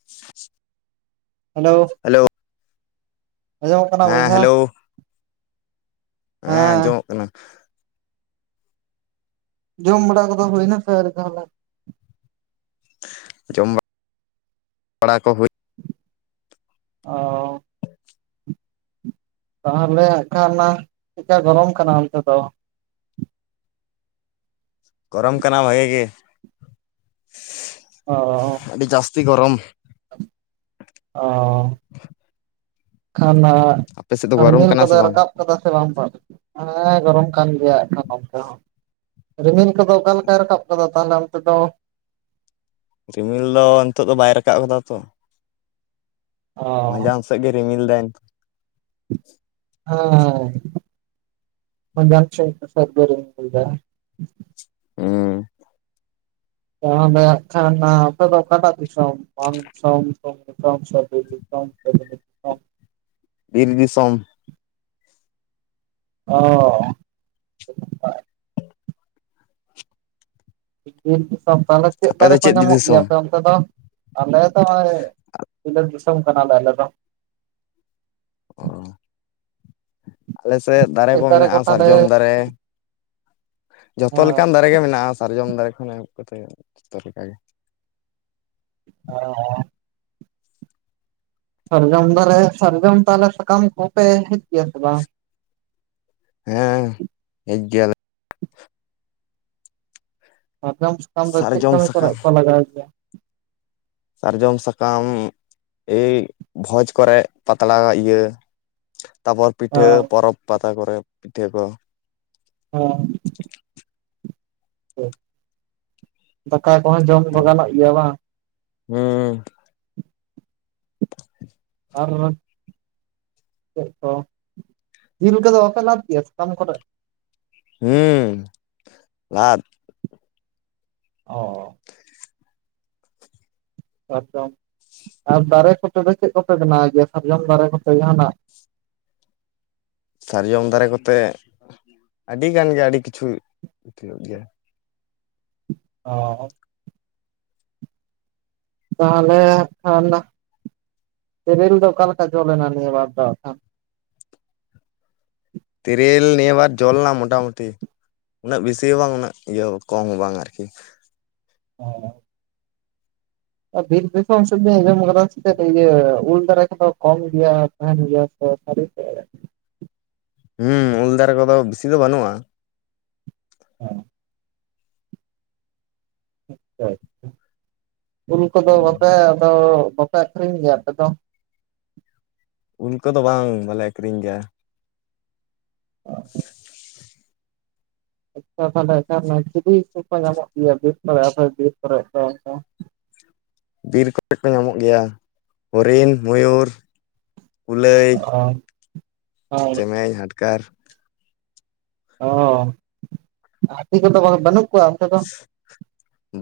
[inaudible] Hello ᱟᱸᱡᱚᱢᱚᱜ ᱠᱟᱱᱟ ᱦᱮᱸ ᱵᱚᱭᱦᱟ ᱦᱮᱞᱳ ᱦᱮᱸ ᱠᱟᱱᱟ ᱡᱚᱢ ᱵᱟᱲᱟ ᱠᱚᱫᱚ ᱦᱩᱭᱱᱟ ᱥᱮ ᱟᱣᱨᱤ ᱛᱟᱦᱚᱞᱮ ᱡᱚᱢ ᱵᱟᱲᱟ ᱠᱚ ᱦᱩᱭ ᱚ ᱛᱟᱦᱚᱞᱮ ᱦᱟᱜ ᱠᱷᱟᱱ ᱚᱱᱟ ᱪᱮᱫᱠᱟ ᱜᱚᱨᱚᱢ ᱠᱟᱱᱟ ᱚᱱᱛᱮ ᱫᱚ? ᱜᱚᱨᱚᱢ ᱠᱟᱱᱟ ᱵᱷᱟᱜᱮ ᱜᱮ ᱟᱰᱤ ᱡᱟᱹᱥᱛᱤ ᱜᱚᱨᱚᱢ ᱚᱻ ᱠᱷᱟᱱᱟ ᱟᱯᱮ ᱥᱮᱫ ᱫᱚ ᱜᱚᱨᱚᱢ ᱨᱤᱢᱤᱞ ᱠᱟᱱᱟ ᱥᱮ ᱠᱚᱫᱚ ᱵᱟᱝ ᱨᱟᱠᱟᱵ ᱠᱟᱫᱟ ᱥᱮ ᱵᱟᱝ ᱦᱮᱸ ᱜᱚᱨᱚᱢ ᱠᱟᱱ ᱜᱮᱭᱟ ᱮᱠᱷᱟᱱ ᱱᱚᱛᱮ ᱦᱚᱸ ᱨᱤᱢᱤᱞ ᱠᱚᱫᱚ ᱚᱠᱟ ᱞᱮᱠᱟᱭ ᱨᱟᱠᱟᱵ ᱠᱟᱫᱟ ᱛᱟᱦᱞᱮ ᱚᱱᱛᱮ ᱫᱚ ᱨᱤᱢᱤᱞ ᱫᱚ ᱱᱤᱛᱚᱜ ᱫᱚ ᱵᱟᱭ ᱨᱟᱠᱟᱵ ᱠᱟᱫᱟ ᱛᱚ᱾ ᱚ ᱢᱟᱸᱡᱟᱱ ᱥᱮᱜ ᱜᱮ ᱨᱤᱢᱤᱞ ᱫᱟᱭ ᱦᱮᱸ ᱢᱟᱡᱟᱱ ᱥᱮᱜ [inaudible] ᱦᱩᱸ ᱛᱟᱦᱚᱞᱮ ᱦᱟᱜ ᱠᱷᱟᱱ ᱱᱟ ᱟᱯᱮ ᱫᱚ ᱚᱠᱟᱴᱟᱜ ᱫᱤᱥᱚᱢ ᱢᱟᱱ ᱫᱤᱥᱚᱢ? ᱫᱤᱥᱚᱢ ᱥᱮ ᱵᱤᱨ ᱫᱤᱥᱚᱢ ᱥᱮ [inaudible] ᱵᱤᱨ ᱫᱤᱥᱚᱢ᱾ ᱚ ᱵᱤᱨ ᱫᱤᱥᱚᱢ ᱛᱟᱦᱞᱮ ᱪᱮᱜ ᱟᱯᱮ ᱫᱟᱨᱮ ᱫᱚ ᱠᱚ ᱪᱮᱫ ᱧᱟᱢᱚᱜ ᱜᱮᱭᱟ ᱫᱤᱥᱚᱢ ᱟᱯᱮ ᱚᱱ ᱟᱯᱮ ᱫᱚ? ᱟᱞᱮ ᱫᱚ ᱦᱚᱸᱜᱼᱚᱭ ᱵᱤᱞᱟᱹᱫ ᱫᱤᱥᱚᱢ ᱠᱟᱱᱟᱞᱮ ᱟᱞᱮ ᱫᱚ᱾ ᱚ ᱟᱞᱮ ᱥᱮᱜ ᱫᱟᱨᱮ ᱠᱚ ᱢᱮᱱᱟᱜᱼᱟ ᱥᱟᱨᱡᱚᱢ ᱫᱟᱨᱮ᱾ ᱡᱷᱚᱛᱚ ᱞᱮᱠᱟᱱ ᱫᱟᱨᱮ ᱜᱮ ᱢᱮᱱᱟᱜᱼᱟ ᱥᱟᱨᱡᱚᱢ ᱫᱟᱨᱮ ᱠᱷᱚᱱ ᱮᱦᱚᱵ ᱠᱟᱛᱮᱜ ᱡᱚᱛᱚ ᱞᱮᱠᱟᱜᱮ᱾ [inaudible] ᱥᱟᱨᱡᱚᱢ ᱫᱟᱨᱮ ᱥᱟᱨᱡᱚᱢ ᱛᱟᱦᱞᱮ ᱥᱟᱠᱟᱢ ᱠᱚᱯᱮ ᱦᱮᱡ ᱜᱮᱭᱟ ᱥᱮ ᱵᱟᱝ? ᱦᱮᱸ ᱦᱮᱡ ᱜᱮᱭᱟᱞᱮ᱾ ᱥᱟᱨᱡᱚᱢ ᱥᱟᱠᱟᱢ ᱫᱚ ᱪᱮᱜ ᱥᱟᱨᱡᱚᱢ ᱠᱟᱢᱤ ᱥᱟᱠᱟᱢ ᱠᱚᱨᱮᱜ ᱠᱚ ᱞᱟᱜᱟᱣ ᱜᱮᱭᱟ? ᱥᱟᱨᱡᱚᱢ ᱥᱟᱠᱟᱢ ᱮᱭ ᱵᱷᱚᱡᱽ ᱠᱚᱨᱮᱜ ᱯᱟᱛᱲᱟ ᱤᱭᱟᱹ ᱛᱟᱯᱚᱨ ᱯᱤᱴᱷᱟᱹ ᱯᱚᱨᱚᱵᱽ ᱯᱟᱛᱟ ᱠᱚᱨᱮ ᱯᱤᱴᱷᱟᱹ ᱠᱚ᱾ ᱦᱚᱸ ᱫᱟᱠᱟ ᱠᱚᱦᱚᱸ ᱡᱚᱢ ᱫᱚ ᱟᱨᱚ ᱜᱟᱱᱚᱜ ᱜᱮᱭᱟ ᱵᱟᱝ? ᱦᱩᱸ [inaudible] ᱟᱨ ᱪᱮᱜ ᱠᱚ ᱡᱤᱞ ᱠᱚᱫᱚ ᱵᱟᱯᱮ ᱞᱟᱫ ᱜᱮᱭᱟ ᱥᱟᱠᱟᱢ ᱠᱚᱨᱮᱜ? ᱦᱩᱸ ᱞᱟᱫ ᱚ ᱥᱟᱨᱡᱚᱢ ᱟᱨ ᱫᱟᱨᱮ ᱠᱚᱛᱮ ᱫᱚ ᱪᱮᱫᱜ ᱠᱚᱯᱮ ᱵᱮᱱᱟᱣ ᱜᱮᱭᱟ? ᱥᱟᱨᱡᱚᱢ ᱫᱟᱨᱮ ᱠᱚᱛᱮ ᱡᱟᱦᱟᱱᱟᱜ ᱥᱟᱨᱡᱚᱢ ᱫᱟᱨᱮ ᱠᱚᱛᱮ ᱟᱹᱰᱤ ᱜᱟᱱ ᱜᱮ ᱟᱹᱰᱤ ᱠᱤᱪᱷᱩ ᱦᱩᱭᱩᱜ ᱜᱮᱭᱟ ᱾ ᱚ ᱛᱟᱦᱚᱞᱮ ᱠᱷᱟᱱ ᱛᱮᱨᱤᱞ ᱫᱚ ᱚᱠᱟᱮᱠᱟ ᱡᱚᱞᱮᱱᱟ ᱱᱤᱭᱟᱹ ᱵᱟᱨ ᱫᱚ ᱟᱠᱷᱟᱱ? ᱛᱤᱨᱤᱞ ᱱᱤᱭᱟᱵᱟᱨ ᱡᱚᱞᱮᱱᱟ ᱢᱚᱴᱟᱢᱩᱴᱤ᱾ ᱩᱱᱟᱹᱜ ᱵᱮᱥᱤ ᱦᱚᱸ ᱵᱟᱝ ᱩᱱᱟᱹᱜ ᱤᱭᱟᱹ ᱠᱚᱢ ᱦᱚᱸ ᱵᱟᱝ ᱟᱨᱠᱤ᱾ ᱚᱸ ᱟᱨ ᱵᱤᱨ ᱫᱤᱥᱟᱹᱢ ᱥᱮᱜ ᱞᱤᱧ ᱟᱸᱡᱚᱢ ᱠᱟᱫᱟ ᱥᱮᱪᱮᱫ ᱤᱭᱟᱹ ᱩᱞ ᱫᱟᱨᱟ ᱠᱚᱢ ᱜᱮᱭᱟ? ᱛᱟᱦᱮᱱ ᱜᱮᱭᱟ ᱥᱮ ᱥᱟᱨᱤ ᱥᱮ ᱮᱲᱮ? ᱦᱩᱸ ᱩᱞ ᱫᱟᱨᱮ ᱠᱚᱫᱚ ᱵᱤᱥᱤ ᱫᱚ ᱵᱟᱹᱱᱩᱜᱼᱟ ᱾ ᱦᱮᱸ [inaudible] ᱩᱞ ᱠᱚᱫᱚ ᱵᱟᱯᱮ ᱟᱫᱚ ᱵᱟᱯᱮ ᱟᱠᱷᱨᱤᱧ ᱜᱮᱭᱟ ᱟᱯᱮ ᱫᱚ? ᱩᱞ ᱠᱚᱫᱚ ᱵᱟᱝ ᱵᱟᱞᱮ ᱟᱹᱠᱷᱨᱤᱧ ᱜᱮᱭᱟ᱾ [inaudible] ᱟᱪᱪᱷᱟ ᱛᱟᱦᱞᱮ [inaudible] ᱪᱤᱞᱤ ᱠᱚ ᱠᱚ ᱧᱟᱢᱚᱜ ᱜᱮᱭᱟ ᱵᱤᱨ ᱠᱚᱨᱮ ᱟᱯᱮ ᱵᱤᱨ ᱠᱚᱨᱮ ᱫᱚ ᱚᱝᱠᱟ? ᱵᱤᱨ ᱠᱚᱨᱮ ᱠᱚ ᱧᱟᱢᱚᱜ ᱜᱮᱭᱟ ᱦᱚᱨᱤᱱ, ᱢᱚᱭᱩᱨ᱾ ᱠᱩᱞᱟᱹᱭ ᱚ, ᱚ ᱢᱮᱧ ᱦᱟᱰᱜᱟᱨ ᱚ ᱦᱟᱛᱤ ᱠᱚᱫᱚ ᱵᱟᱹᱱᱩᱜ ᱠᱩᱣᱟ ᱚᱱᱛᱮ ᱫᱚ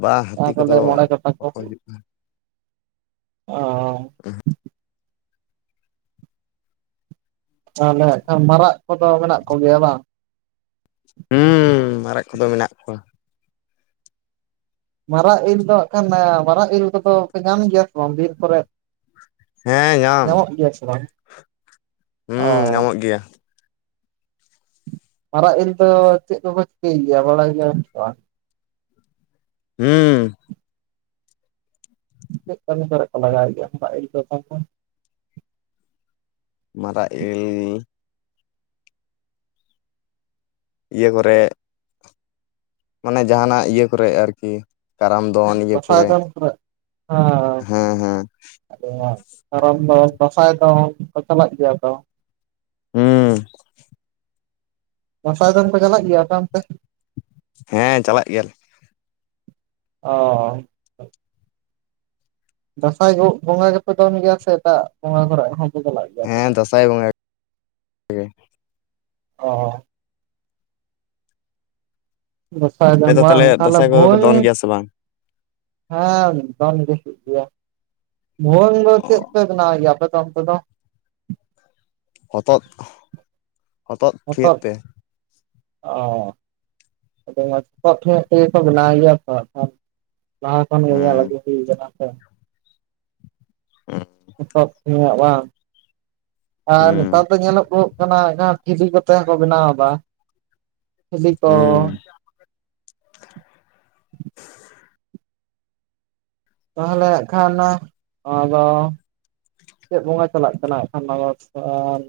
ᱵᱟ ᱦᱟᱹᱛᱤ ᱡᱟᱦᱟᱸ ᱠᱚ ᱠᱚᱫᱚ ᱞᱟᱭᱟ ᱢᱚᱬᱮ ᱠᱟᱴᱟ ᱠᱚ? ᱵᱟᱠᱚ ᱦᱤᱡᱩᱜ ᱠᱟᱱᱟ ᱚ [unintelligible] ᱛᱟᱞᱮ ᱢᱟᱨᱟᱜ ᱠᱚᱫᱚ ᱢᱮᱱᱟᱜ ᱠᱚᱜᱮᱭᱟ ᱵᱟᱝ? ᱦᱩᱸ ᱢᱟᱨᱟᱜ ᱠᱚᱫᱚ ᱢᱮᱱᱟᱜ ᱠᱚᱣᱟ ᱾ ᱢᱟᱨᱟᱜ ᱤᱞ ᱫᱚ ᱠᱷᱟᱱ ᱢᱟᱨᱟᱜ ᱤᱞ ᱠᱚᱫᱚ ᱯᱮ ᱧᱟᱢ ᱜᱮᱭᱟ ᱥᱮ ᱵᱟᱝ ᱵᱤᱨ ᱠᱚᱨᱮᱫ? ᱦᱮᱸ ᱧᱟᱢ ᱧᱟᱢᱚᱜ ᱜᱮᱭᱟ ᱥᱮ ᱵᱟᱝ ᱚ᱾ ᱦᱩᱸ ᱧᱟᱢᱚᱜ ᱜᱮᱭᱟ ᱢᱟᱨᱟᱜ ᱤᱞ ᱫᱚ ᱪᱮᱫ ᱠᱚᱠᱚ ᱪᱤᱠᱟᱹᱭ ᱜᱮᱭᱟ ᱵᱟᱲᱟᱭ ᱜᱮᱭᱟᱢ ᱥᱮ ᱵᱟᱝ? ᱦᱩᱸ᱾ ᱪᱮᱫ ᱠᱟ. ᱢᱤ ᱠᱚᱨᱮ ᱠᱚ ᱞᱟᱜᱟᱣ ᱜᱮᱭᱟ [unintelligible] ᱢᱟᱨᱟᱜ ᱤᱞ ᱤᱭᱟᱹ ᱠᱚᱨᱮ ᱢᱟᱱᱮ ᱡᱟᱦᱟᱱᱟᱜ ᱤᱭᱟᱹ ᱠᱚᱨᱮ ᱟᱨᱠᱤ᱾ ᱠᱟᱨᱟᱢ ᱫᱚᱱ ᱤᱭᱟᱹ ᱫᱟᱸᱥᱟᱭ ᱠᱚᱨᱮ ᱫᱚᱱ ᱦᱮᱸ ᱦᱮᱸ᱾ ᱟᱫᱚ ᱠᱟᱨᱟᱢ ᱫᱚᱱ ᱫᱟᱸᱥᱟᱭ ᱫᱚᱱ ᱪᱟᱞᱟᱜ ᱜᱮᱭᱟ ᱛᱚ᱾ ᱦᱩᱸ᱾ ᱫᱟ. ᱥᱟᱭ ᱫᱚᱱ ᱠᱚ ᱪᱟᱞᱟᱜ ᱜᱤᱭᱟᱹ ᱟᱯᱮ ᱚᱱᱛᱮ? ᱦᱮᱸ ᱪᱟᱞᱟᱜ ᱜᱮᱭᱟᱞᱮ ᱾ ᱚ᱾ ᱫᱟᱸᱥᱟᱭ ᱵᱚᱸᱜᱟ ᱜᱮᱯᱮ ᱫᱚᱱ ᱜᱮᱭᱟ ᱥᱮ ᱮᱴᱟᱜ ᱵᱚᱸᱜᱟ ᱠᱚᱨᱮ ᱦᱚᱸᱯᱮ ᱪᱟᱞᱟᱜ? ᱜᱮᱭᱟ ᱟᱯᱮ ᱫᱚ ᱦᱮᱸ ᱫᱟᱸᱥᱟᱭ ᱵᱚᱸᱜᱟ ᱜᱮ ᱾ ᱚ ᱦᱚᱸ᱾ ᱟᱯᱮ ᱫᱟᱸᱫᱟᱭ ᱫᱚ ᱵᱚᱸᱜᱟ ᱛᱟᱦᱚᱞᱮ ᱛᱟᱦᱞᱮ ᱫᱟᱸᱥᱟᱭ ᱠᱚᱫᱚ ᱯᱮ ᱦᱚᱭ ᱫᱚᱱ ᱾ ᱜᱮᱭᱟ ᱥᱮ ᱵᱟᱝ ᱦᱮᱸ ᱫᱚᱱ ᱜᱮ ᱦᱩᱭᱩᱜ ᱜᱮᱭᱟ ᱵᱷᱣᱟᱹᱝ ᱫᱚ ᱚ ᱪᱮᱫᱯᱮ ᱵᱮᱱᱟᱣ ᱜᱮᱭᱟ ᱟᱯᱮ ᱫᱚ ᱚᱸᱛᱮ ᱫᱚ? ᱦᱚᱛᱚᱫ ᱦᱚᱛᱚᱫ ᱛᱷᱤᱭᱟᱹᱜ ᱛᱮ᱾ ᱚ᱾ ᱟᱹᱰᱤ ᱢᱚᱡ ᱯᱚᱴ ᱧᱚᱜ ᱛᱮᱜᱮ ᱠᱚ ᱵᱮᱱᱟᱣ ᱜᱮᱭᱟ ᱛᱚ ᱾ ᱞᱟᱦᱟ ᱠᱷᱚᱱ ᱜᱮ ᱧᱮᱞ ᱦᱩᱸ ᱟᱹᱜᱩ ᱦᱩᱭ ᱠᱟᱱᱟ ᱥᱮ᱾ ᱮᱚᱛᱚᱵ ᱧᱚᱜ ᱵᱟᱝ ᱟᱨ ᱦᱩᱸ ᱱᱮᱛᱟᱨ ᱫᱚ ᱧᱮᱞᱚᱜᱚᱜ ᱠᱟᱱᱟ ᱡᱟᱦᱟᱸ ᱡᱷᱤᱨᱡᱤ ᱠᱚᱛᱮ ᱦᱚ ᱠᱚ ᱵᱮᱱᱟᱣ ᱮᱫᱟ, ᱡᱷᱤᱞᱤ ᱠᱚ᱾ ᱦᱩᱸ ᱛᱟᱦᱞᱮ ᱦᱟᱜ ᱠᱷᱟᱱ ᱱ ᱱᱚᱣᱟ ᱫᱚ ᱪᱮᱫ ᱵᱚᱸᱜᱟ ᱪᱟᱞᱟᱜ ᱠᱟᱱᱟ ᱮᱠᱷᱟᱱ ᱱᱚᱣᱟ ᱥᱟᱱ,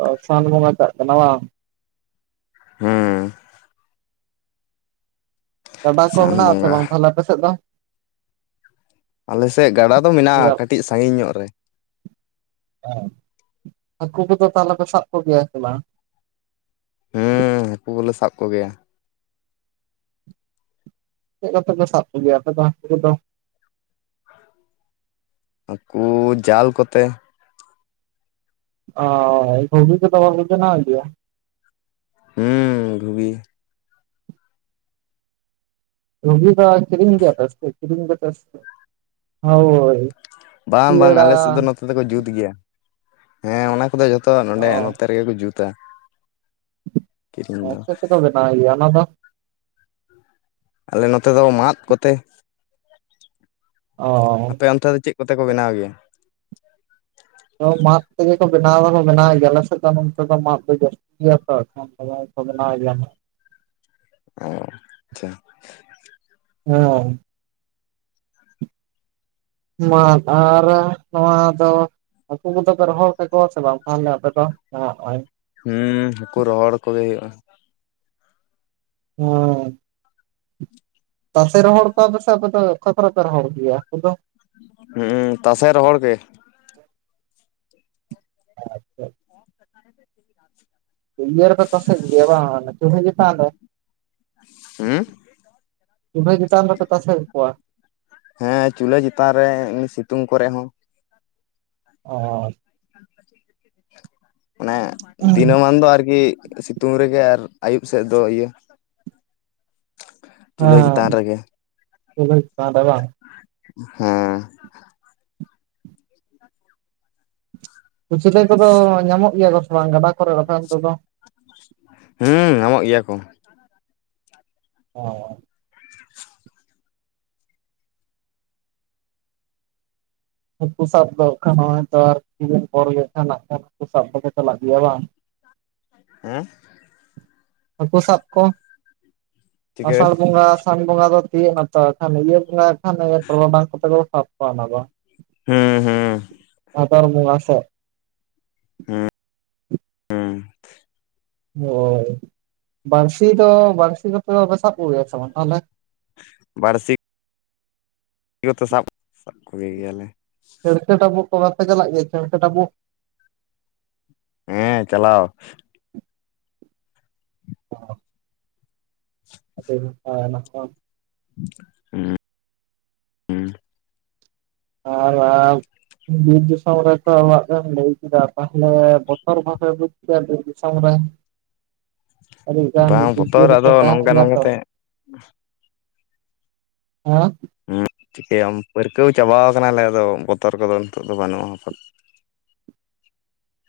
ᱚ ᱥᱟᱱ ᱵᱚᱸᱜᱟ ᱪᱟᱞᱟᱜ ᱠᱟᱱᱟ ᱵᱟᱝ? ᱦᱮᱸ᱾ ᱜᱟᱰᱟ ᱠᱚ ᱥᱟᱱ ᱢᱮᱱᱟᱜ ᱟᱥᱮ ᱵᱟᱝ ᱵᱚᱸᱜᱟ ᱛᱟᱦᱞᱮ ᱟᱯᱮ ᱥᱮᱫ ᱫᱚ? ᱟᱞᱮ ᱥᱮᱫ ᱜᱟᱰᱟ ᱫᱚ ᱢᱮᱱᱟᱜᱼᱟ, ᱠᱟᱹᱴᱤᱡ ᱥᱟᱺᱜᱤᱧ ᱧᱚᱜ ᱨᱮ᱾ ᱦᱮᱸ ᱦᱟᱹᱠᱩ ᱠᱚᱫᱚ ᱛᱟᱦᱞᱮ ᱯᱮ ᱥᱟᱵ ᱠᱚᱜᱮᱭᱟ ᱥᱮ ᱵᱟᱝ? ᱦᱮᱸ ᱦᱟᱹᱠᱩ ᱠᱚᱞᱮ ᱥᱟᱵ ᱠᱚᱜᱮᱭᱟ᱾ ᱪᱮᱫ ᱠᱚᱛᱮ ᱯᱮ ᱥᱟᱵ ᱠᱚᱜᱮᱭᱟ ᱟᱯᱮ ᱫᱚ ᱦᱟᱹᱠᱩ ᱠᱚ ᱫᱚ? ᱦᱟᱹᱠᱩ ᱡᱟᱞ ᱠᱚᱛᱮ? ᱚ ᱦᱳᱭ ᱵᱷᱩᱜᱤ ᱠᱚ ᱫᱚ ᱵᱟᱯᱮ ᱵᱮᱱᱟᱣᱮᱫ ᱜᱮᱭᱟ? ᱦᱩᱸ ᱰᱷᱩᱜᱤ ᱵᱷᱩᱜᱤ ᱫᱚ ᱠᱤᱨᱤᱧ ᱤᱫᱤᱭᱟᱯᱮ ᱥᱮᱪᱤᱫ ᱠᱤᱨᱤᱧ ᱠᱟᱛᱮ ᱥᱮ ᱦᱳᱭ᱾ ᱵᱟᱝ ᱵᱟᱝ ᱥᱤᱭᱟᱹᱲᱟ ᱟᱞᱮ ᱥᱮᱫ ᱫᱚ ᱱᱚᱛᱮ ᱫᱚᱠᱚ ᱡᱩᱛ ᱜᱮᱭᱟ ᱦᱮᱸ ᱚᱱᱟ ᱠᱚᱫᱚ ᱡᱚᱛᱚ ᱱᱚᱰᱮ ᱚ ᱱᱚᱛᱮ ᱯᱮ ᱠᱚ ᱡᱩᱛᱟ᱾ ᱠᱤᱨᱤᱧ ᱦᱮᱸ ᱫᱚ ᱪᱮᱫ ᱛᱮᱠᱚ ᱵᱮᱱᱟᱣ ᱜᱮᱭᱟ ᱚᱱᱟ ᱫᱚ? ᱟᱞᱮ ᱱᱚᱛᱮ ᱫᱚ ᱢᱟᱫ ᱠᱚᱛᱮ᱾ ᱟᱯᱮ ᱚᱱᱛᱮ ᱫᱚ ᱪᱮᱫ ᱠᱚᱛᱮ ᱠᱚ ᱵᱮᱱᱟᱣ ᱜᱮᱭᱟ? ᱦᱚᱸ ᱢᱟᱫ ᱛᱮᱜᱮ ᱠᱚ ᱵᱮᱱᱟᱣ ᱦᱚᱸ ᱵᱮᱱᱟᱣ ᱮᱫ ᱜᱮᱭᱟᱞᱮ ᱟᱞᱮᱥᱮᱫ ᱫᱚ ᱱᱚᱱᱛᱮ ᱫᱚ ᱢᱟᱫ ᱫᱚ ᱡᱟᱹᱥᱛᱤ ᱜᱮᱭᱟ ᱛᱚ ᱟᱞᱮ ᱦᱚᱸ ᱠᱚ ᱵᱮᱱᱟᱣ ᱜᱮᱭᱟ ᱾ ᱦᱮᱸ ᱦᱮ ᱢᱟᱫ ᱟᱨ ᱱᱚᱣᱟ ᱫᱚ ᱦᱟᱹᱠᱩ ᱠᱚᱫᱚ ᱯᱮ ᱨᱚᱦᱚᱲ ᱠᱟᱠᱚᱣᱟ ᱥᱮ ᱵᱟᱝ ᱛᱟᱦᱞᱮ ᱟᱯᱮ ᱫᱚ ᱱᱟᱦᱟᱜ ᱦᱚᱜ-ᱚᱭ ᱦᱩᱸ ᱦᱟᱹᱠᱩ ᱨᱚᱦᱚᱲ ᱠᱚᱜᱮ ᱦᱩᱭᱩᱜᱼᱟ᱾ ᱦᱚᱸ ᱛᱟᱥᱮ ᱨᱚᱦᱚᱲ ᱠᱚᱣᱟ ᱯᱮ ᱥᱮ ᱟᱯᱮ ᱫᱚ ᱚᱠᱟ ᱠᱚᱨᱮ ᱯᱮ ᱨᱚᱦᱚᱲ ᱠᱚ ᱜᱮᱭᱟ ᱦᱟᱹᱠᱩ ᱫᱚ? ᱦᱩᱸ ᱛᱟᱥᱮ ᱨᱚᱦᱚᱲ ᱜᱮ᱾ [unintelligible] ᱤᱭᱟᱹ ᱨᱮᱯᱮ ᱛᱟᱥᱮ ᱠᱚ ᱜᱮᱭᱟ ᱵᱟᱝ ᱪᱩᱞᱦᱟᱹ ᱪᱮᱛᱟᱱ ᱨᱮ? ᱦᱩᱸ ᱪᱩᱞᱦᱟᱹ ᱪᱮᱛᱟᱱ ᱨᱮᱯᱮ ᱛᱟᱥᱮ ᱠᱟᱠᱚᱣᱟ? ᱦᱮᱸ ᱪᱩᱞᱦᱟᱹ ᱪᱮᱛᱟᱱ ᱨᱮ ᱥᱤᱛᱩᱝ ᱠᱚᱨᱮ ᱦᱚᱸ᱾ ᱚ ᱢᱟᱱᱮ ᱦᱮᱸ ᱫᱤᱱᱟᱹᱢᱟᱱ ᱫᱚ ᱟᱨᱜᱤ ᱥᱤᱛᱩᱝ ᱨᱮᱜᱮ ᱟᱨ ᱟᱹᱭᱩᱵ ᱥᱮᱫ ᱫᱚ ᱤᱭᱟᱹ ᱪᱩᱞᱦᱟᱹ ᱦᱮᱸ ᱪᱮᱛᱟᱱ ᱨᱮᱜᱮ ᱪᱩᱞᱦᱟᱹ ᱪᱮᱛᱟᱱ ᱨᱮ ᱵᱟᱝ? ᱦᱮᱸ᱾ ᱠᱩᱪᱞᱳ ᱠᱚᱫᱚ ᱧᱟᱢᱚᱜ ᱜᱮᱭᱟ ᱠᱚ ᱥᱮ ᱵᱟᱝ ᱜᱟᱰᱟ ᱠᱚᱨᱮ ᱨᱟᱛᱟᱱ ᱰᱳᱰᱳᱝ? ᱦᱩᱸ ᱧᱟᱢᱚᱜ ᱜᱮᱭᱟ ᱠᱚ᱾ ᱚ ᱦᱟᱹᱠᱩ ᱠᱩ ᱥᱟᱵ ᱫᱚ ᱮᱠᱷᱱ ᱱᱚᱜᱼᱚᱭ ᱟᱨ ᱠᱤᱪᱷᱩ ᱫᱤᱱ ᱯᱚᱨ ᱜᱮ ᱦᱟᱸᱜ ᱦᱟᱹᱠᱩ ᱥᱟᱵ ᱫᱚ ᱯᱮ ᱪᱟᱞᱟᱜ ᱜᱮᱭᱟ ᱵᱟᱝ ᱦᱮᱸ᱾ ᱦᱟᱹᱠᱩ ᱥᱟᱵ ᱠᱚ ᱪᱤᱠᱟᱹ ᱟᱥᱟᱲ ᱵᱚᱸᱜᱟ ᱟᱥᱟᱱ ᱵᱚᱸᱜᱟ ᱫᱚ ᱛᱤᱭᱟᱹᱜ ᱱᱟᱛᱚ ᱮᱠᱷᱟᱱ ᱤᱭᱟᱹ ᱵᱚᱸᱜᱟ ᱮᱠᱷᱟᱱ ᱴᱚᱨᱚᱰᱟᱝ ᱠᱚᱛᱮ ᱠᱚ ᱥᱟᱵ ᱠᱚᱣᱟ ᱚᱱᱟ ᱫᱚ᱾ ᱦᱩᱸ ᱦᱩᱸ ᱵᱷᱟᱫᱚᱨ ᱵᱚᱸᱜᱟ ᱥᱮ ᱦᱚᱭ ᱵᱟᱹᱲᱥᱤ ᱫᱚ ᱵᱟᱹᱲᱥᱤ ᱠᱟᱛᱮᱜ ᱫᱚᱯᱮ ᱥᱟᱵ ᱠᱚ ᱜᱮᱭᱟ ᱥᱮ ᱵᱟᱝ ᱛᱟᱦᱞᱮ? ᱵᱟᱹᱲᱥᱤᱠ ᱡᱚᱛᱚ ᱥᱟᱵ ᱥᱟᱵ ᱠᱚᱜᱮ ᱜᱮᱭᱟᱞᱮ ᱪᱷᱟᱹᱲᱠᱟᱹ ᱴᱟᱹᱵᱩᱜ ᱠᱚ ᱵᱟᱯᱮ ᱪᱟᱞᱟᱜ ᱜᱮᱭᱟ ᱪᱟᱹᱲᱠᱟᱹ ᱴᱟᱹᱵᱩᱜ ᱦᱮᱸ ᱪᱟᱞᱟᱣ ᱚ‌ [unintelligible] ᱦᱩᱸ ᱦᱩᱸ [unintelligible] ᱵᱤᱨ ᱫᱤᱥᱚᱢ ᱨᱮᱛᱚ ᱚᱲᱟᱜ ᱮᱢ ᱞᱟᱹᱭ ᱠᱮᱫᱟ ᱛᱟᱦᱞᱮ ᱵᱚᱛᱚᱨ ᱵᱟᱯᱮ ᱵᱩᱡ ᱛᱮ ᱵᱤᱨ ᱫᱤᱥᱚᱢ ᱨᱮ ᱟᱹᱰᱤ ᱜᱟᱱ ᱵᱟᱝ ᱡᱤᱯ ᱵᱚᱛᱚᱨ ᱡᱤᱭᱟᱞᱤ ᱠᱚ ᱟᱫᱚ ᱛᱟᱦᱮᱱ ᱱᱚᱝᱠᱟ ᱜᱮᱭᱟ ᱛᱚ ᱱᱚᱝᱠᱟᱛᱮ [unintelligible] ᱪᱤᱠᱟᱹᱭᱟᱢ ᱯᱟᱹᱨᱠᱟᱹᱣ ᱪᱟᱵᱟᱣ ᱠᱟᱱᱟᱞᱮ ᱟᱫᱚ ᱵᱚᱛᱚᱨ ᱠᱚᱫᱚ ᱱᱤᱛᱚᱜ ᱫᱚ ᱵᱟᱹᱱᱩᱜᱼᱟ ᱟᱯᱟ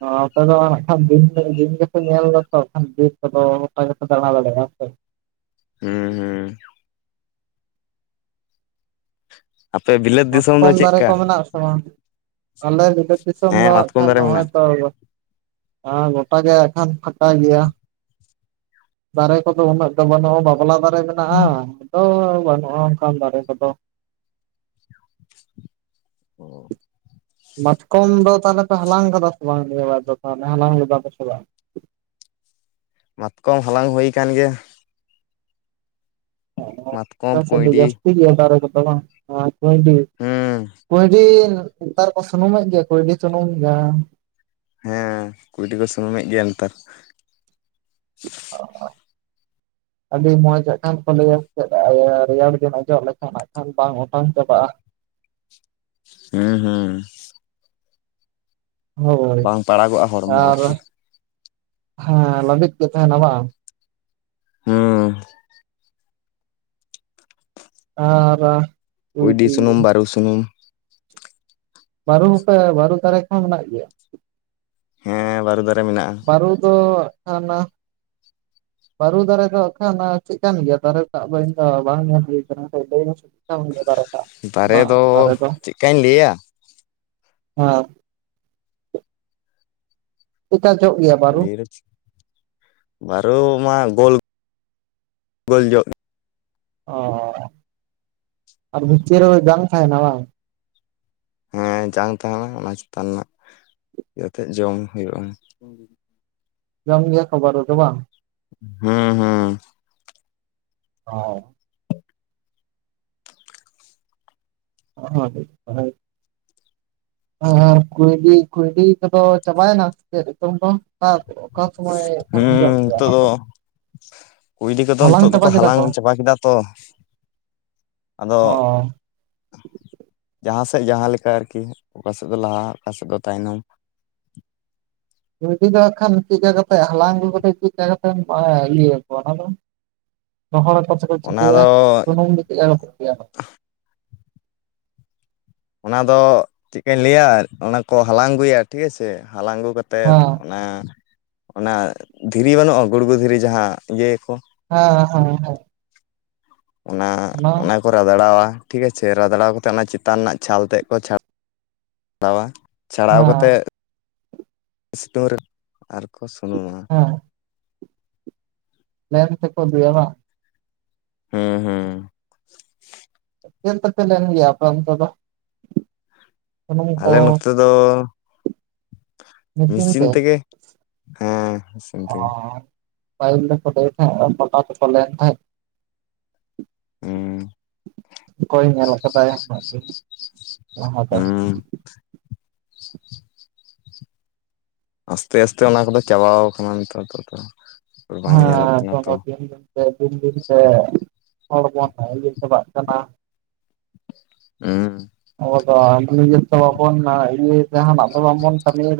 ᱚ ᱟᱯᱮ ᱫᱚ ᱦᱟᱜ ᱠᱷᱟᱱ ᱫᱤᱱ ᱯᱮ ᱫᱤᱱ ᱜᱮᱯᱮ ᱧᱮᱞ ᱫᱟᱛᱚ ᱵᱤᱨ ᱠᱚᱫᱚ ᱜᱚᱴᱟ ᱜᱮᱯᱮ ᱫᱟᱬᱟ ᱫᱟᱲᱮᱭᱟᱜᱼᱟ ᱦᱮ ᱥᱮ ᱦᱮᱸ ᱦᱩᱸ ᱟᱯᱮ ᱵᱤᱞᱟ. ᱛ ᱢᱟᱛᱠᱚᱢ ᱫᱟᱨᱮ ᱠᱚ ᱢᱮᱱᱟᱜ-ᱟ ᱥᱮ ᱵᱟᱝ ᱟᱞᱮ ᱵᱤᱞᱟ‌. ᱛ ᱫᱤᱥᱚᱢ ᱫᱚ ᱦᱮᱸ ᱦᱟᱜ ᱢᱟᱛᱠᱚᱢ ᱠᱷᱟᱱ ᱫᱟᱨᱮ ᱱᱚᱜᱼᱚᱭ ᱢᱮᱱᱟᱜᱼᱟ ᱛᱚ ᱜᱚᱴᱟ ᱜᱮ ᱦᱟᱜ ᱠᱷᱟᱱ ᱯᱷᱟᱠᱟ ᱜᱮᱭᱟ ᱫᱟᱨᱮ ᱠᱚᱫᱚ ᱩᱱᱟᱹᱜ ᱫᱚ ᱵᱟᱹᱱᱩᱜᱼᱟ ᱵᱟᱯᱞᱟ ᱫᱟᱨᱮ ᱢᱮᱱᱟᱜᱼᱟ ᱟᱫᱚ ᱵᱟᱹᱱᱩᱜᱼᱟ ᱚᱱᱠᱟᱱ ᱫᱟᱨᱮ ᱠᱚᱫᱚ᱾ [inaudible] ᱢᱟᱛᱠᱚᱢ ᱫᱚ ᱛᱟᱦᱚᱞᱮ ᱯᱮ ᱦᱟᱞᱟᱝ ᱠᱟᱫᱟ ᱥᱮ ᱵᱟᱝ ᱱᱤᱭᱟ ᱵᱟᱨ ᱫᱚ ᱛᱟᱦᱚᱞᱮ ᱦᱟᱞᱟᱝ ᱞᱮᱫᱟ ᱯᱮᱥᱮ ᱵᱟᱝ? ᱢᱟᱛᱠᱚᱢ ᱦᱟᱞᱟᱝ ᱦᱩᱭ ᱟᱠᱟᱱ ᱜᱮᱭᱟ᱾ ᱚ ᱟᱯᱮ ᱢᱟᱛᱠᱚᱢ ᱥᱮᱫ ᱫᱚ ᱠᱩᱸᱭᱰᱤ ᱡᱟᱹᱥᱛᱤ ᱜᱮᱭᱟ ᱫᱟᱨᱮ ᱠᱚᱫᱚ ᱵᱟᱝ? ᱠᱩᱸᱭᱰᱤ᱾ ᱦᱩᱸ ᱠᱩᱸᱭᱰᱤ ᱱᱮᱛᱟᱨ ᱠᱚ ᱥᱩᱱᱩᱢᱮᱫ ᱜᱮᱭᱟ ᱠᱩᱸᱭᱰᱤ ᱥᱩᱱᱩᱢ ᱡᱟᱦᱟᱸ ᱦᱮᱸ᱾ ᱠᱩᱸᱭᱰᱤ ᱠᱚ ᱥᱩᱱᱩᱢᱮᱫ ᱜᱮᱭᱟ ᱱᱮᱛᱟᱨ᱾ [unintelligible] ᱟᱹᱰᱤ ᱢᱚᱸᱡᱽ ᱦᱟᱸᱜ ᱠᱷᱟᱱ ᱠᱚ ᱞᱟᱹᱭᱟ ᱥᱮᱪᱮᱫ ᱨᱮᱭᱟᱲ ᱫᱤᱱ ᱚᱡᱚᱜ ᱞᱮᱠᱷᱟᱱ ᱦᱟᱸᱜ ᱠᱷᱟᱱ ᱵᱟᱝ ᱚᱴᱟᱝ ᱪᱟᱵᱟᱜᱼᱟ᱾ ᱦᱩᱸ ᱦᱩᱼ᱾ ᱦᱳᱭ ᱵᱟᱝ ᱯᱟᱲᱟᱜᱚᱜᱼᱟ ᱦᱚᱲᱢᱚ ᱟᱨ ᱟᱨᱠᱤ ᱦᱮᱸ ᱞᱟᱹᱵᱤᱫ ᱜᱮ ᱛᱟᱦᱮᱱᱟ ᱵᱟᱝ᱾ ᱦᱩᱸ᱾ ᱟᱨᱟ ᱠᱩᱭᱰᱤ ᱥᱩᱱᱩᱢ, ᱵᱟᱨᱩ ᱥᱩᱱᱩᱢ᱾ ᱵᱟᱨᱩ ᱦᱚᱯᱮ ᱵᱟᱨᱩ ᱫᱟᱨᱮ ᱠᱚᱦᱚᱸ ᱢᱮᱱᱟᱜ ᱜᱮᱭᱟ? ᱦᱮᱸ ᱵᱟᱹᱨᱩ ᱫᱟᱨᱮ ᱢᱮᱱᱟᱜᱼᱟ᱾ ᱵᱟᱨᱩ ᱫᱚ ᱦᱟᱱᱟ ᱵᱟᱹᱨᱩ ᱫᱟᱨᱮ ᱫᱚ ᱦᱟᱜ ᱠᱷᱟᱱ ᱪᱮᱫ ᱠᱟᱱ ᱜᱮᱭᱟ ᱫᱟᱨᱮ ᱴᱟᱜ ᱫᱚ ᱤᱧ ᱫᱚ ᱵᱟᱝ ᱧᱮᱞ ᱦᱩᱭ ᱠᱟᱱᱟ ᱛᱚ ᱞᱟᱭ ᱢᱮᱥᱮ᱾ [unintelligible] ᱫᱟᱨᱮ ᱴᱟᱜ ᱚᱱᱟ ᱫᱟᱨᱮ ᱫᱟᱨᱮ ᱫᱚ᱾ ᱪᱮᱫᱠᱟᱧ ᱞᱟᱹᱭᱟ ᱪᱮᱫᱠᱟ ᱡᱚᱜ ᱜᱮᱭᱟ? ᱵᱟᱹᱨᱩ ᱵᱟᱨᱩ ᱢᱟ ᱜᱳᱞ ᱜᱳᱞ ᱡᱚᱜ᱾ ᱚ ᱟᱨ ᱵᱦᱤᱛᱤᱨ ᱨᱮᱫᱚ ᱡᱟᱝ ᱛᱟᱦᱮᱱᱟ ᱵᱟᱝ᱾ ᱦᱮᱸ ᱡᱟᱝ ᱛᱟᱦᱮᱱᱟ ᱚᱱᱟ ᱪᱮᱛᱟᱱ ᱨᱮᱱᱟᱜ ᱤᱭᱟ ᱛᱮᱫ ᱡᱚᱢ ᱦᱩᱭᱩᱜᱼᱟ᱾ ᱡᱚᱢ ᱜᱮᱭᱟ ᱠᱚ ᱵᱟᱨᱩ ᱫᱚ ᱵᱟᱝ? ᱦᱩᱸ ᱦᱩᱸ᱾ ᱚ᱾ [unintelligible] ᱟᱨ ᱠᱩᱭᱰᱤ᱾ ᱠᱩᱭᱞᱤ ᱠᱚᱫᱚ ᱪᱟᱵᱟᱭ ᱱᱟ ᱥᱮ ᱪᱮᱫ ᱱᱤᱛᱚᱝ ᱫᱚ? ᱚᱠᱟ ᱥᱚᱢᱚᱭ ᱠᱷᱟᱱ ᱦᱩᱸ ᱡᱚᱜ ᱜᱮᱭᱟ ᱱᱤᱛᱳᱜ ᱚᱱᱟ ᱫᱚ ᱠᱩᱭᱞᱤ ᱠᱚᱫᱚ ᱦᱟᱞᱟᱝ ᱱᱤᱛᱳᱜ ᱪᱟᱵᱟ ᱫᱚᱠᱚ ᱠᱮᱫᱟ ᱦᱟᱞᱟᱝ ᱠᱚ ᱪᱟᱵᱟ ᱠᱮᱫᱟ᱾ ᱛᱚ ᱟᱫᱚ ᱚ ᱡᱟᱸᱦᱟ ᱥᱮᱫ ᱡᱟᱸᱦᱟ‌ ᱞᱮᱠᱟ ᱟᱨᱠᱤ᱾ ᱚᱠᱟ ᱥᱮᱫ ᱫᱚ ᱞᱟᱦᱟ, ᱚᱠᱟ ᱥᱮᱫ ᱫᱚ ᱛᱟᱭᱱᱚᱢ᱾ ᱠᱩᱭᱰᱤ ᱫᱚ ᱦᱟᱜ ᱠᱷᱟᱱ ᱪᱮᱫ ᱠᱟ ᱠᱟᱛᱮᱫ ᱦᱟᱞᱟᱝ ᱟᱜᱩ ᱠᱟᱛᱮᱫ ᱪᱮᱫ ᱠᱟ ᱠᱟᱛᱮᱢ ᱟ ᱤᱭᱟᱹ ᱭᱟᱠᱚ ᱚᱱᱟ ᱫᱚ? ᱨᱚᱦᱚᱲᱟ ᱠᱚ ᱥᱮᱠᱚ ᱚᱱᱟ ᱪᱤᱠᱟᱭᱟ? ᱫᱚ ᱥᱩᱱᱩᱢ ᱫᱚ ᱪᱮᱫ ᱠᱟ ᱠᱟᱛᱮ ᱛᱮᱭᱟᱨᱚᱜ? ᱚᱱᱟ ᱫᱚ ᱪᱮᱜ ᱠᱟᱧ ᱞᱟᱹᱭᱟ ᱚᱱᱟ ᱠᱚ ᱦᱟᱞᱟᱝ ᱟᱹᱜᱩᱭᱟ ᱴᱷᱤᱠ ᱟᱪᱷᱮ᱾ ᱦᱟᱞᱟᱝ ᱟᱹᱜᱩ ᱠᱟᱛ ᱛᱮᱫ ᱦᱮᱸ ᱚᱱᱟ ᱚᱱᱟ ᱫᱷᱤᱨᱤ ᱵᱟᱹᱱᱩᱜᱼᱟ ᱜᱩᱲᱜᱩ ᱫᱷᱤᱨᱤ ᱡᱟᱦᱟᱸ ᱤᱭᱟᱹ ᱭᱟᱠᱚ᱾ ᱦᱮᱸ ᱦᱮᱸ ᱦᱮᱸ᱾ ᱚᱱᱟ ᱚᱱᱟ ᱠᱚ ᱨᱟᱫᱟᱲᱟᱣᱟ ᱴᱷᱤᱠ ᱟᱪᱷᱮ ᱨᱟᱫᱲᱟᱣ ᱠᱟᱛᱮ ᱚᱱᱟ ᱪᱮᱛᱟᱱ ᱨᱮᱱᱟᱜ ᱪᱷᱟᱞ ᱛᱮᱫ ᱠᱚ ᱪᱷᱟ ᱪᱷᱟᱲᱟᱣᱟ᱾ ᱪᱷᱟᱲᱟᱣ ᱦᱮᱸ ᱠᱟᱛᱮᱫ ᱥᱤᱛᱩᱝ ᱨᱮ ᱟᱨᱠᱚ ᱥᱩᱱᱩᱢᱟ᱾ ᱦᱮᱸ᱾ ᱢᱮᱱ ᱯᱷᱮᱠ ᱦᱩᱸ ᱦᱩᱸ᱾ ᱪᱮᱫ ᱛᱮᱯᱮ ᱞᱮᱱ ᱜᱮᱭᱟ ᱚᱯᱮ ᱚᱱᱛᱮ ᱫᱚ᱾ ᱥᱩᱱᱩᱢ ᱠᱚ ᱟᱞᱮ ᱱᱚᱛᱮ ᱫᱚ ᱢᱮᱥᱤᱱ ᱛᱮᱜᱮ᱾ ᱦᱮᱸ ᱢᱮᱥᱤᱱ ᱚ ᱛᱮᱜᱮ᱾ ᱯᱟᱹᱦᱤᱞ ᱫᱚᱠᱚ ᱞᱟᱹᱭ ᱛᱟᱦᱮᱸᱜ [inaudible] ᱛᱟᱦᱮᱸᱜ᱾ ᱦᱩᱸ ᱚᱠᱚᱭ ᱧᱮᱞ ᱠᱟᱫᱟᱭᱟ [inaudible] ᱡᱟᱦᱟᱸ ᱫᱚ ᱦᱩᱸ ᱟᱥᱛᱮ ᱟᱥᱛᱮ ᱚᱱᱟ ᱠᱚᱫᱚ ᱪᱟᱵᱟᱟᱣ ᱠᱟᱱᱟ ᱱᱮᱛᱟᱨ ᱫᱚ ᱵᱟᱝ ᱧᱮᱞᱚᱜ [inaudible] ᱠᱟᱱᱟ ᱛᱚ ᱥᱮ ᱫᱤᱱ ᱫᱤᱱ ᱛᱮ ᱦᱚᱲ ᱵᱚᱱ ᱤᱭᱟᱹ ᱪᱟᱵᱟᱜ ᱠᱟᱱᱟ᱾ ᱩᱸ ᱟᱵᱚ ᱫᱚ [inaudible] ᱵᱟᱵᱚᱱ ᱤᱭᱟᱹ ᱡᱟᱦᱟᱱᱟᱜ ᱫᱚ ᱵᱟᱵᱚᱱ ᱠᱟᱹᱢᱤᱫᱟ᱾